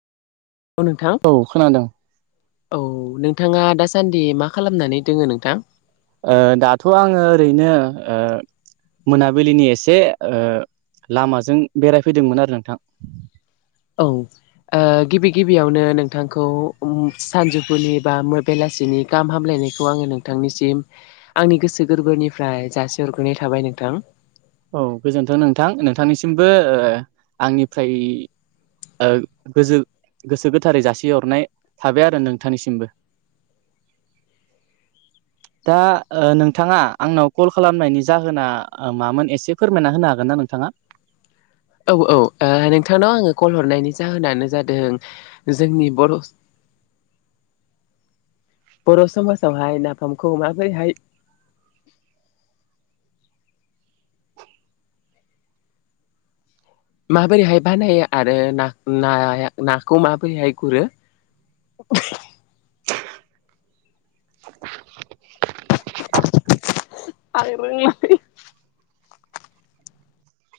औ नोंथां औ खोनादों। औ नोंथाङा दासान्दि मा खालामनानै दोङो नोंथां? ओ दाथ' आङो ओरैनो ओ मोनाबिलिनि एसे ओ लामाजों बेरायफैदोंमोन आरो नोंथां। औ ओ गिबि गिबियावनो नोंथांखौ उम सानजौफुनि बा बेलासिनि गाहाम हामलायनायखौ आङो नोंथांनिसिम आंनि गोसो गोरबोनिफ्राय जासि हरग्रोनाय थाबाय नोंथां। औ गोजोनथों नोंथां नोंथांनिसिमबो ओ आंनिफ्राय ओ गोजो गोसो गोथारै जासिहरनाय थाबाय आरो नोंथांनिसिमबो। [inaudible] दा ओ नोंथाङा आंनाव कल खालामनायनि जाहोना ओ मामोन ए से फोरमायना होनो हागोनना नोंथाङा? औ औ ओ नोंथांनाव आङो कल हरनायनि जाहोनानो जादों जोंनि बर' बर' समाजावहाय नाफामखौ माबोरैहाय माबोरैहाय बानायो आरो ना नाया नाखौ माबोरैहाय गुरो। [unintelligible] [inaudible] आं रोंलालै।